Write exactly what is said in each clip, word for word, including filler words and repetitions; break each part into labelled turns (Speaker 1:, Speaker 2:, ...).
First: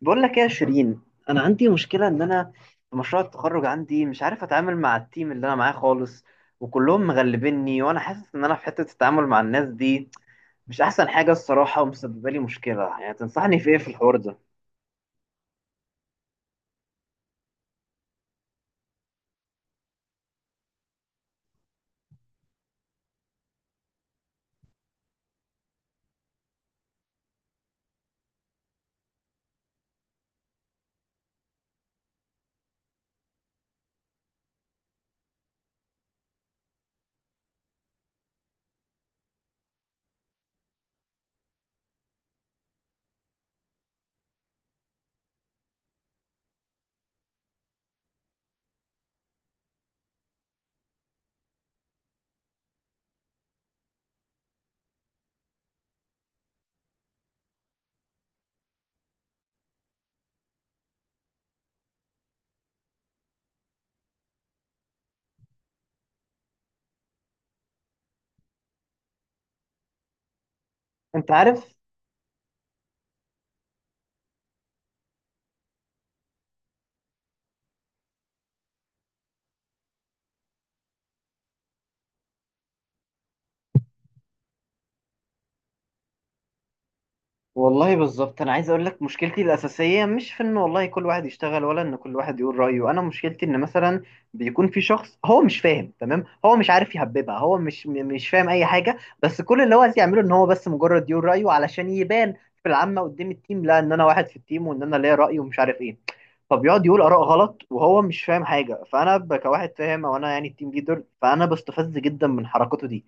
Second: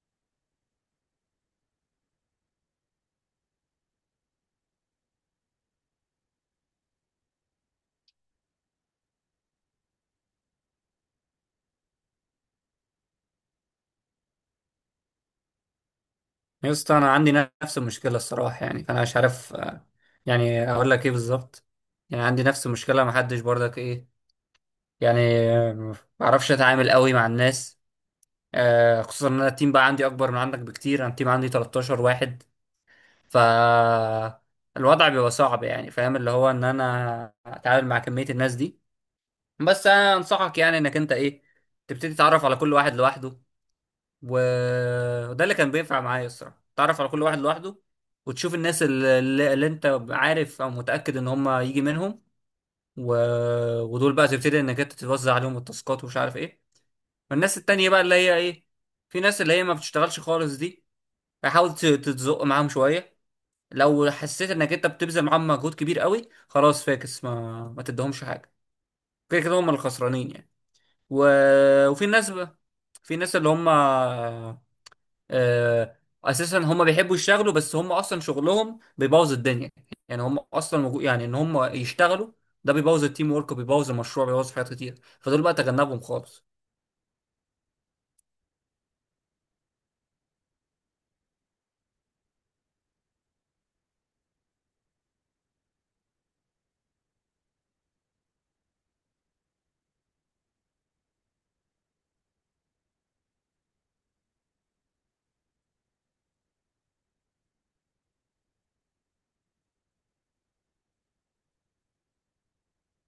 Speaker 1: بقول لك ايه يا شيرين؟ انا عندي مشكله ان انا في مشروع التخرج عندي مش عارف اتعامل مع التيم اللي انا معاه خالص، وكلهم مغلبيني وانا حاسس ان انا في حته التعامل مع الناس دي مش احسن حاجه الصراحه، ومسببه لي مشكله. يعني تنصحني في ايه في الحوار ده؟
Speaker 2: يا اسطى انا عندي نفس المشكله الصراحه. يعني فانا مش عارف آه، يعني اقول لك ايه بالظبط. يعني عندي نفس المشكله ما حدش برضك ايه. يعني آه، ما بعرفش اتعامل قوي مع الناس. آه، خصوصا ان انا التيم بقى عندي اكبر من عندك بكتير. انا التيم عندي 13 واحد، ف الوضع بيبقى صعب، يعني فاهم اللي هو ان انا اتعامل مع كميه الناس دي. بس انا انصحك يعني انك انت ايه، تبتدي تتعرف على كل واحد لوحده. و- وده اللي كان بينفع معايا الصراحة، تعرف على كل واحد لوحده وتشوف الناس اللي, اللي انت عارف او متأكد ان هم يجي منهم و... ودول بقى تبتدي انك انت توزع عليهم التاسكات ومش عارف ايه. والناس التانية بقى اللي هي ايه، في ناس اللي هي ما بتشتغلش خالص دي، فحاول ت- تتزق معاهم شوية. لو حسيت انك انت بتبذل معاهم مجهود كبير قوي، خلاص فاكس ما ما تدهمش حاجة، كده كده هم الخسرانين يعني و...
Speaker 1: انت عارف،
Speaker 2: وفي ناس بقى، في ناس اللي هم آه، اساسا هم بيحبوا يشتغلوا، بس هم اصلا شغلهم بيبوظ الدنيا. يعني هم اصلا موجو- يعني ان هم يشتغلوا ده بيبوظ التيم ورك وبيبوظ المشروع، بيبوظ حاجات كتير. فدول بقى تجنبهم خالص.
Speaker 1: والله بالظبط انا عايز اقول لك مشكلتي الاساسيه مش في ان والله كل واحد يشتغل ولا ان كل واحد يقول رايه. انا مشكلتي ان مثلا بيكون في شخص هو مش فاهم تمام، هو مش عارف يهببها، هو مش م- مش فاهم اي حاجه، بس كل اللي هو عايز يعمله ان هو بس مجرد يقول رايه علشان يبان في العامه قدام التيم، لا ان انا واحد في التيم وان انا ليا راي ومش عارف ايه. فبيقعد يقول اراء غلط وهو مش فاهم حاجه، فانا ب- كواحد فاهم او انا يعني التيم ليدر، فانا بستفز جدا من حركته دي.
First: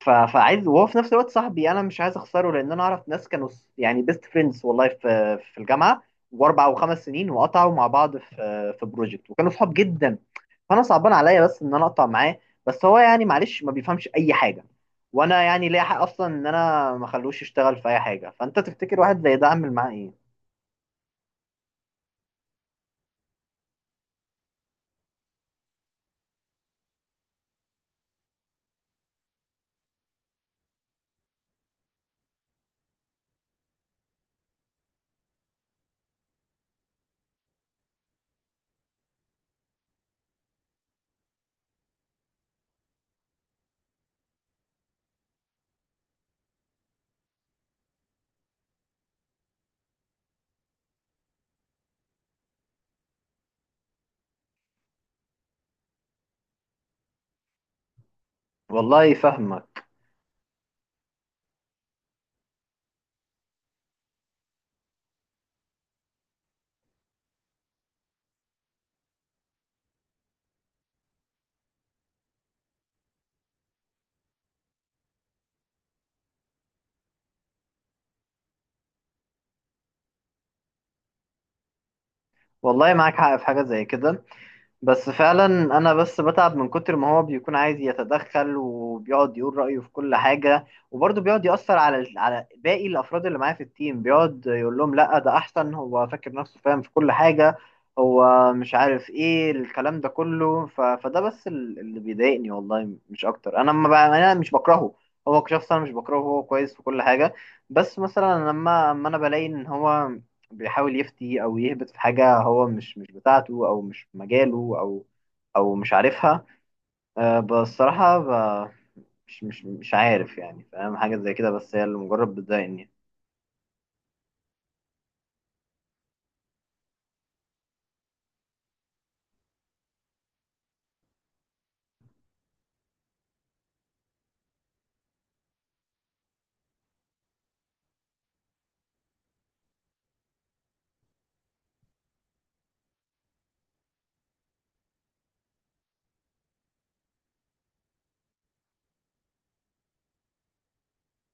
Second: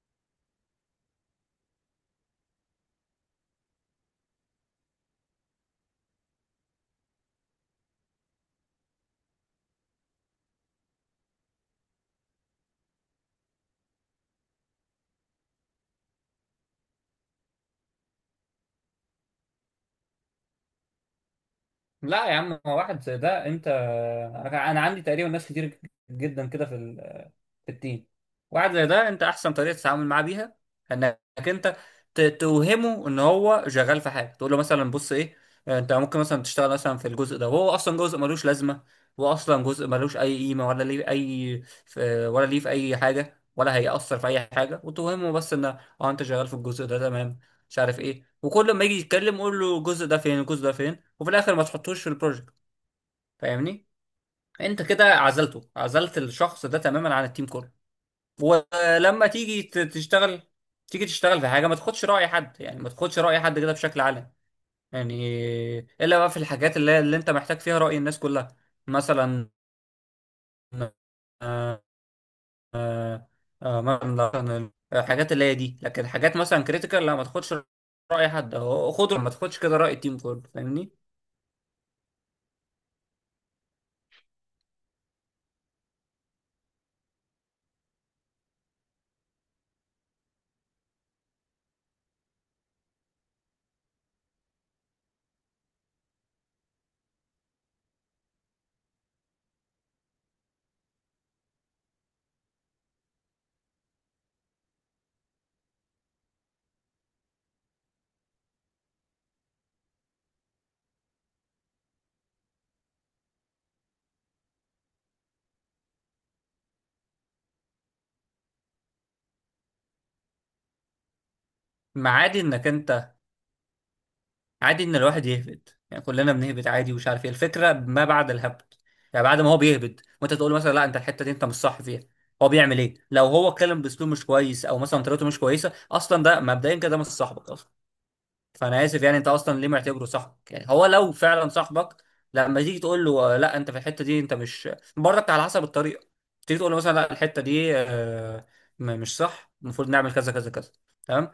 Speaker 1: ف- فعايز وهو في نفس الوقت صاحبي، انا مش عايز اخسره لان انا اعرف ناس كانوا س- يعني بيست فريندز والله في في الجامعه واربع او خمس سنين، وقطعوا مع بعض في في بروجكت وكانوا صحاب جدا. فانا صعبان عليا بس ان انا اقطع معاه، بس هو يعني معلش ما بيفهمش اي حاجه. وانا يعني ليا حق اصلا ان انا ما اخلوش يشتغل في اي حاجه. فانت تفتكر واحد زي ده اعمل معاه ايه؟
Speaker 2: لا يا عم، هو واحد زي ده، انت انا أنا عندي تقريبا ناس كتير جدا كده في ال- في التيم. واحد زي ده، انت احسن طريقه تتعامل معاه بيها انك انت ت- توهمه ان هو شغال في حاجه. تقول له مثلا بص ايه، انت ممكن مثلا تشتغل مثلا في الجزء ده، وهو اصلا جزء ملوش لازمه، هو اصلا جزء ملوش اي قيمه، ولا ليه اي في، ولا ليه في اي حاجه، ولا هيأثر في اي حاجه. وتوهمه بس ان اه انت شغال في الجزء ده، تمام، مش عارف ايه، وكل ما يجي يتكلم قول له الجزء ده فين، الجزء ده فين. وفي الاخر ما تحطوش في البروجكت. فاهمني، انت كده عزلته، عزلت الشخص ده تماما عن التيم كله.
Speaker 1: والله
Speaker 2: ولما تيجي ت-
Speaker 1: فاهمك.
Speaker 2: تشتغل، تيجي تشتغل في حاجه ما تاخدش راي حد، يعني ما تاخدش راي حد كده بشكل عام. يعني الا بقى في الحاجات اللي, اللي انت محتاج فيها راي الناس كلها. مثلا آه، آه، مثلا الحاجات اللي هي دي. لكن حاجات مثلا كريتيكال لا، ما تاخدش راي حد، خد ما تاخدش كده راي التيم كله، فاهمني.
Speaker 1: والله معاك حق في حاجه زي كده، بس فعلا انا بس بتعب من كتر ما هو بيكون عايز يتدخل وبيقعد يقول رأيه في كل حاجة، وبرضه بيقعد يأثر على على باقي الافراد اللي معاه في التيم، بيقعد يقول لهم لا ده احسن، هو فاكر نفسه فاهم في كل حاجة، هو مش عارف ايه الكلام ده كله. ف... فده بس ال- اللي بيضايقني والله مش اكتر. انا ما ب... انا مش بكرهه هو كشخص، انا مش بكرهه، هو كويس في كل حاجة. بس مثلا لما اما انا بلاقي ان هو بيحاول يفتي او يهبط في حاجه هو مش مش بتاعته او مش في مجاله او او مش عارفها. أه بصراحه ب- مش مش مش عارف يعني فاهم حاجه زي كده، بس هي اللي
Speaker 2: ما
Speaker 1: مجرد
Speaker 2: عادي انك
Speaker 1: بتضايقني.
Speaker 2: انت، عادي ان الواحد يهبد، يعني كلنا بنهبد عادي. ومش عارف ايه الفكره ما بعد الهبد، يعني بعد ما هو بيهبد وانت تقول مثلا لا انت الحته دي انت مش صح فيها، هو بيعمل ايه؟ لو هو اتكلم باسلوب مش كويس، او مثلا طريقته مش كويسه، اصلا ده مبدئيا كده مش صاحبك اصلا. فانا اسف يعني، انت اصلا ليه معتبره صاحبك؟ يعني هو لو فعلا صاحبك، لما تيجي تقول له آه، لا انت في الحته دي انت مش، برضك على حسب الطريقه، تيجي تقول له مثلا لا الحته دي آه، م- مش صح، المفروض نعمل كذا كذا كذا، تمام،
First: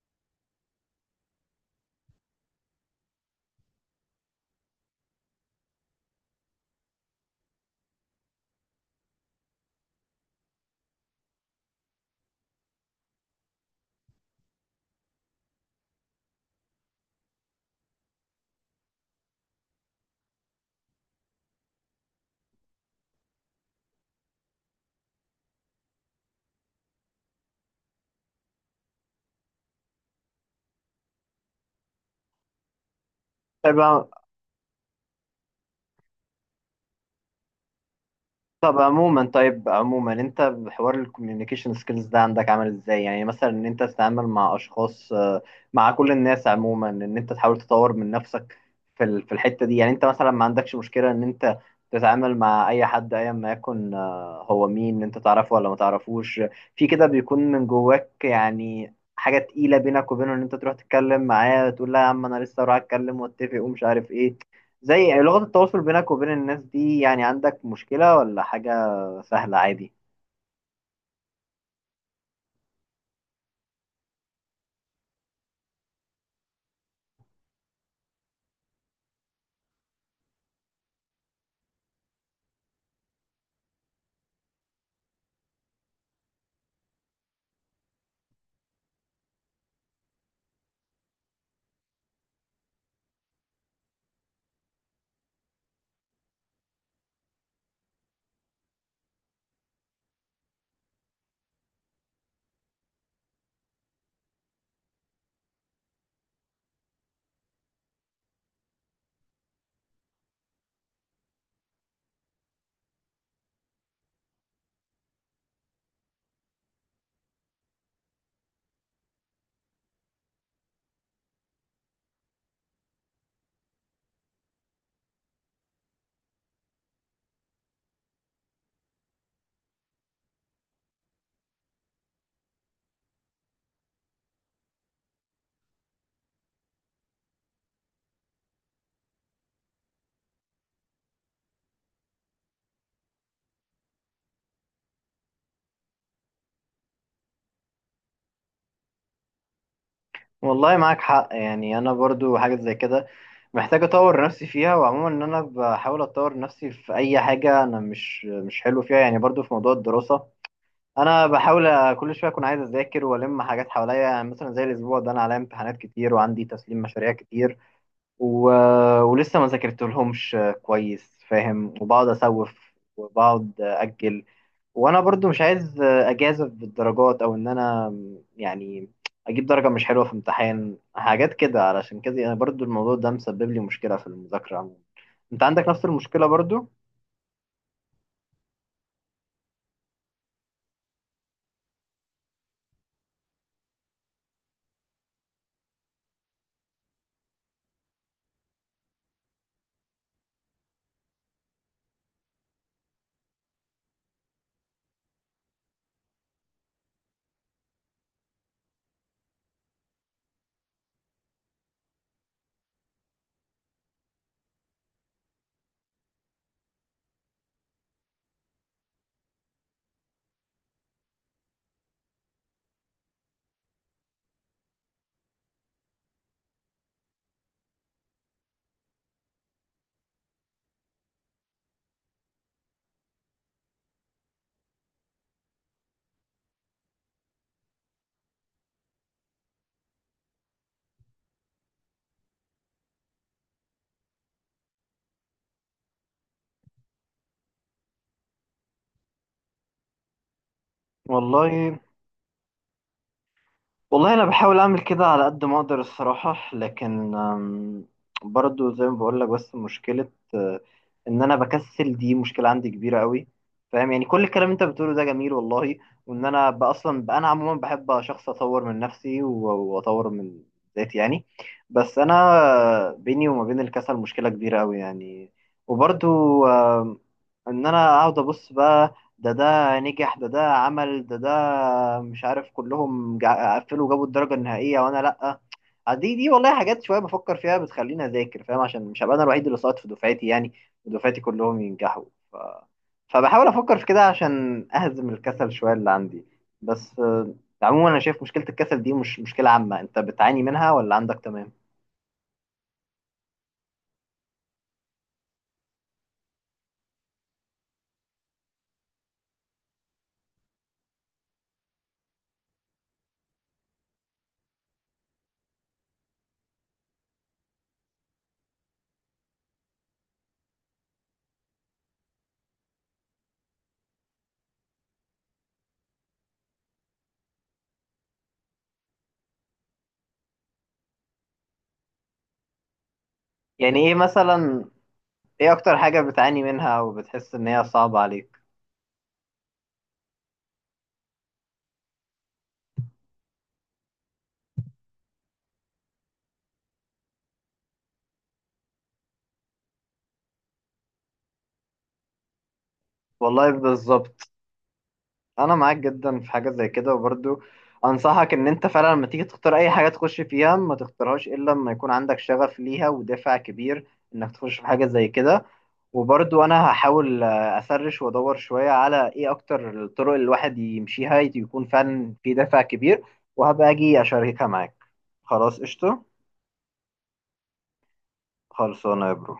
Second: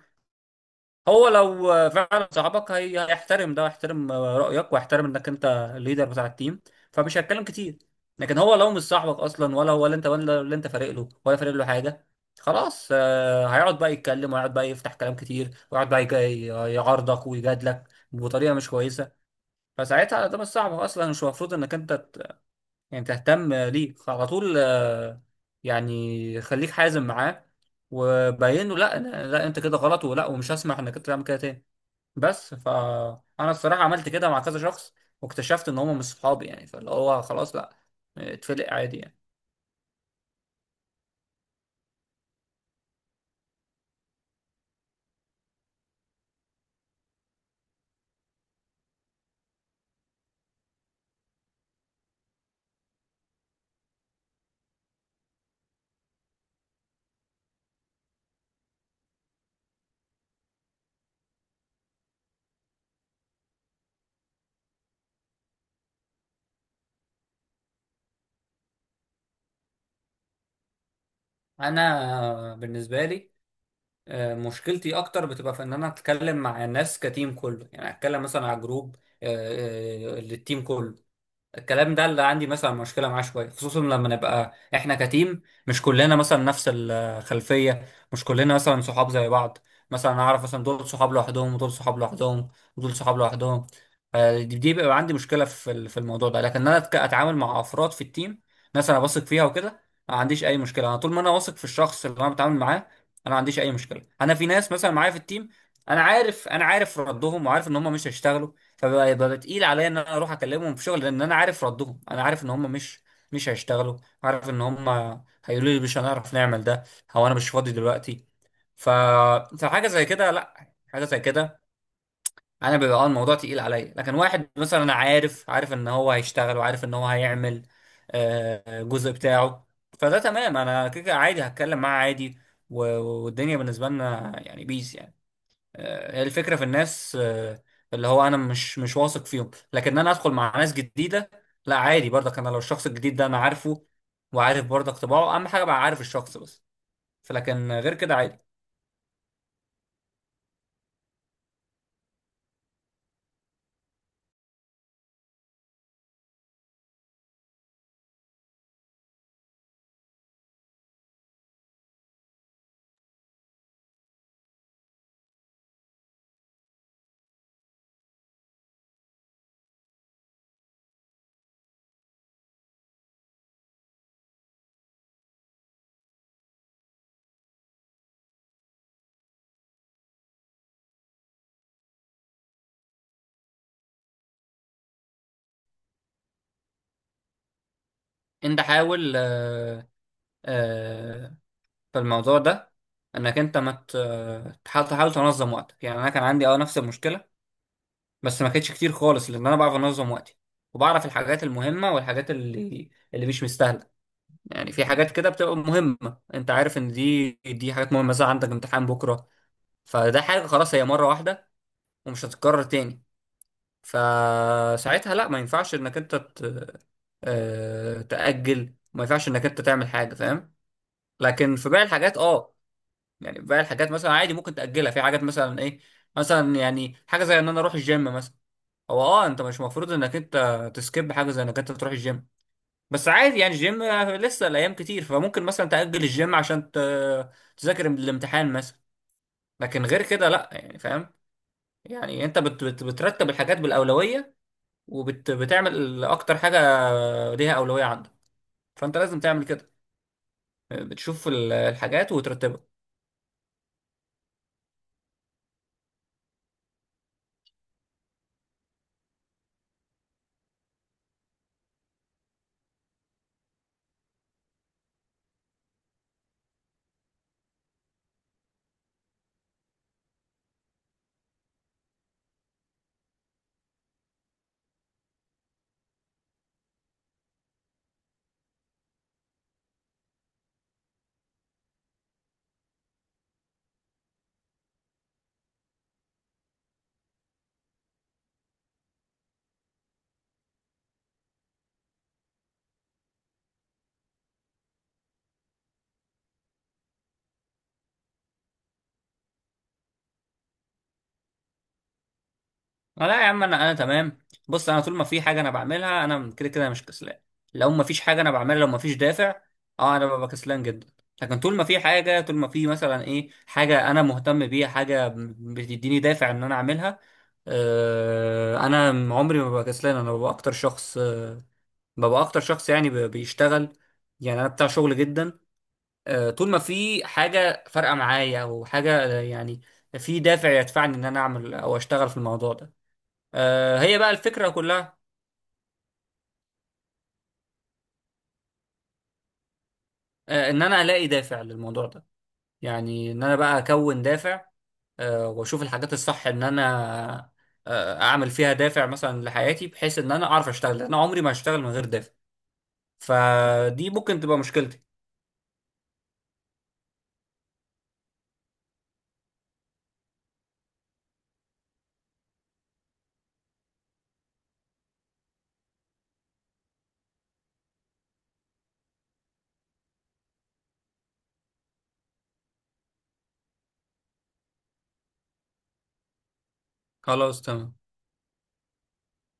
Speaker 2: هو لو فعلا صاحبك هي- هيحترم ده، ويحترم رأيك، ويحترم انك انت الليدر بتاع التيم، فمش هيتكلم كتير. لكن هو لو مش صاحبك اصلا، ولا هو اللي انت ولا اللي انت فارق له ولا فارق له حاجة، خلاص آه، هيقعد بقى يتكلم، وهيقعد بقى يفتح كلام كتير، ويقعد بقى يجي- يعارضك ويجادلك بطريقة مش كويسة. فساعتها ده مش صاحبك اصلا، مش المفروض انك انت ت- يعني تهتم ليه. فعلى طول آه، يعني خليك حازم معاه، وبين له لا لا لا، انت كده غلط، ولا ومش هسمح انك انت تعمل كده تاني. بس فانا
Speaker 1: طيب.
Speaker 2: الصراحه عملت كده مع كذا شخص، واكتشفت ان هم مش صحابي يعني، فاللي هو خلاص لا، اتفلق
Speaker 1: طب
Speaker 2: عادي يعني.
Speaker 1: عموما طيب عموما انت بحوار الكوميونيكيشن سكيلز ده عندك عامل ازاي؟ يعني مثلا ان انت تتعامل مع اشخاص، آه، مع كل الناس عموما، ان انت تحاول تطور من نفسك في ال- في الحتة دي، يعني انت مثلا ما عندكش مشكلة ان انت تتعامل مع اي حد ايا ما يكن، آه، هو مين؟ انت تعرفه ولا ما تعرفوش؟ في كده بيكون من جواك يعني حاجة تقيلة بينك وبينه ان انت تروح تتكلم معاه، تقول لا يا عم انا لسه رايح اتكلم واتفق ومش عارف ايه؟ زي لغة التواصل بينك وبين الناس دي، يعني عندك مشكلة ولا حاجة سهلة عادي؟
Speaker 2: انا بالنسبه لي آه، مشكلتي اكتر بتبقى في ان انا اتكلم مع الناس كتيم كله، يعني اتكلم مثلا على جروب آه، آه، للتيم كله. الكلام ده اللي عندي مثلا مشكله معاه شويه، خصوصا لما نبقى احنا كتيم مش كلنا مثلا نفس الخلفيه، مش كلنا مثلا صحاب زي بعض، مثلا اعرف مثلا دول صحاب لوحدهم، ودول صحاب لوحدهم، ودول صحاب لوحدهم. آه، دي دي بيبقى عندي مشكله في ال- في الموضوع ده. لكن انا أتك- اتعامل مع افراد في التيم، ناس انا واثق فيها وكده، ما عنديش اي مشكله. انا طول ما انا واثق في الشخص اللي انا بتعامل معاه انا ما عنديش اي مشكله. انا في ناس مثلا معايا في التيم، انا عارف انا عارف ردهم، وعارف ان هم مش هيشتغلوا، فبقى يبقى تقيل عليا ان انا اروح اكلمهم في شغل، لان انا عارف ردهم، انا عارف ان هم مش مش هيشتغلوا. عارف ان هم هيقولوا لي مش هنعرف نعمل ده، او انا مش فاضي دلوقتي، ف فحاجه زي كده لا حاجه زي كده انا بيبقى اه الموضوع تقيل عليا. لكن واحد مثلا انا عارف عارف ان هو هيشتغل، وعارف ان هو هيعمل آه، الجزء بتاعه، فده تمام، انا كده كده عادي هتكلم معاه عادي، و- والدنيا بالنسبه لنا يعني بيس يعني. آه، هي الفكرة في الناس آه، اللي هو انا مش مش واثق فيهم. لكن انا ادخل مع ناس جديدة، لا عادي برضك. انا لو الشخص الجديد ده انا عارفه، وعارف برضك طباعه، اهم حاجة بقى عارف الشخص بس، فلكن غير كده عادي.
Speaker 1: والله معاك حق، يعني أنا برضو حاجة زي كده محتاج أطور نفسي فيها. وعموما إن أنا بحاول أطور نفسي في أي حاجة أنا مش مش حلو فيها. يعني برضو في موضوع الدراسة، أنا بحاول كل شوية أكون عايز أذاكر وألم حاجات حواليا، يعني مثلا زي الأسبوع ده أنا عليا امتحانات كتير وعندي تسليم مشاريع كتير، و... ولسه ما ذاكرتلهمش كويس، فاهم؟ وبقعد أسوف وبقعد أجل. وانا برضو مش عايز اجازف بالدرجات او ان انا يعني اجيب درجة مش حلوة في امتحان حاجات كده، علشان كده انا برضو الموضوع ده مسبب لي مشكلة في المذاكرة عموما. انت عندك نفس المشكلة برضو؟
Speaker 2: انت حاول آه، آه، في الموضوع ده انك انت ما ت- آه، تحاول تحاول تنظم وقتك. يعني انا كان عندي اه نفس المشكلة، بس ما كانتش كتير خالص لان انا بعرف انظم وقتي، وبعرف الحاجات المهمة والحاجات اللي اللي مش مستاهلة. يعني في حاجات كده بتبقى مهمة، انت عارف ان دي دي حاجات مهمة، مثلا عندك امتحان بكرة، فده حاجة خلاص، هي مرة واحدة ومش هتتكرر تاني. فساعتها لا، ما ينفعش انك انت ت- آه، تأجل، ما ينفعش انك انت تعمل حاجة، فاهم. لكن في باقي الحاجات اه، يعني باقي الحاجات مثلا عادي ممكن تأجلها. في حاجات مثلا ايه، مثلا يعني حاجة زي ان انا اروح الجيم مثلا، هو اه انت مش مفروض انك انت تسكيب حاجة زي انك انت تروح الجيم، بس عادي يعني الجيم لسه الايام كتير، فممكن مثلا تأجل الجيم عشان ت- تذاكر الامتحان مثلا. لكن غير كده لا، يعني فاهم. يعني انت بت بت بترتب الحاجات بالأولوية، وبتعمل اكتر حاجة ليها أولوية عندك، فانت لازم تعمل كده. بتشوف ال-
Speaker 1: والله
Speaker 2: الحاجات وترتبها.
Speaker 1: والله انا بحاول اعمل كده على قد ما اقدر الصراحه، لكن أم، برضو زي ما بقول لك، بس مشكله آه، ان انا بكسل، دي مشكله عندي كبيره قوي، فاهم؟ يعني كل الكلام انت بتقوله ده جميل والله، وان انا ب- اصلا ب- انا عموما بحب شخص اطور من نفسي و- واطور من ذاتي يعني، بس انا بيني وما بين الكسل مشكله كبيره قوي يعني. وبرضو آم، ان انا اقعد ابص بقى، ده ده نجح، ده ده عمل، ده ده مش عارف، كلهم جا- قفلوا وجابوا الدرجة النهائية وانا لأ. آه، دي دي والله حاجات شوية بفكر فيها بتخليني أذاكر، فاهم؟ عشان مش هبقى أنا الوحيد اللي ساقط في دفعتي يعني، ودفعتي كلهم ينجحوا. ف... فبحاول أفكر في كده عشان أهزم الكسل شوية اللي عندي. بس آه، عموما أنا شايف مشكلة الكسل دي مش مشكلة عامة، أنت بتعاني منها ولا عندك تمام؟
Speaker 2: آه، لا يا عم، انا انا تمام. بص، انا طول ما في حاجه انا بعملها، انا كده كده مش كسلان. لو ما فيش حاجه انا بعملها، لو ما فيش دافع، اه انا ببقى كسلان جدا. لكن طول ما في حاجه، طول ما في مثلا ايه حاجه انا مهتم بيها، حاجه بتديني دافع ان انا اعملها، آه، انا عمري ما ببقى كسلان. انا ببقى اكتر شخص آه، ببقى اكتر شخص يعني ب- بيشتغل، يعني انا بتاع شغل جدا. آه طول ما في حاجه فارقه معايا، او حاجه آه، يعني في دافع يدفعني ان انا اعمل او اشتغل في الموضوع ده. آه،
Speaker 1: يعني إيه
Speaker 2: هي بقى الفكرة
Speaker 1: مثلا
Speaker 2: كلها.
Speaker 1: إيه أكتر حاجة بتعاني منها وبتحس إن هي صعبة عليك؟
Speaker 2: آه، ان انا الاقي دافع للموضوع ده، يعني ان انا بقى اكون دافع، آه، واشوف الحاجات الصح ان انا آه، اعمل فيها دافع مثلا لحياتي، بحيث ان انا اعرف اشتغل، لأن انا عمري ما هشتغل من غير دافع.
Speaker 1: والله
Speaker 2: فدي ممكن
Speaker 1: بالظبط
Speaker 2: تبقى مشكلتي.
Speaker 1: انا معاك جدا في حاجه زي كده. وبرضو انصحك ان انت فعلا لما تيجي تختار اي حاجه تخش فيها ما تختارهاش الا لما يكون عندك شغف ليها ودافع كبير انك تخش في حاجه زي كده. وبرضو انا هحاول، آه، اسرش وادور شويه على ايه اكتر الطرق اللي الواحد يمشيها يكون فعلا في دافع كبير، وهبقى اجي اشاركها معاك. خلاص قشطه.
Speaker 2: خلاص تمام.
Speaker 1: خلصانه يا برو.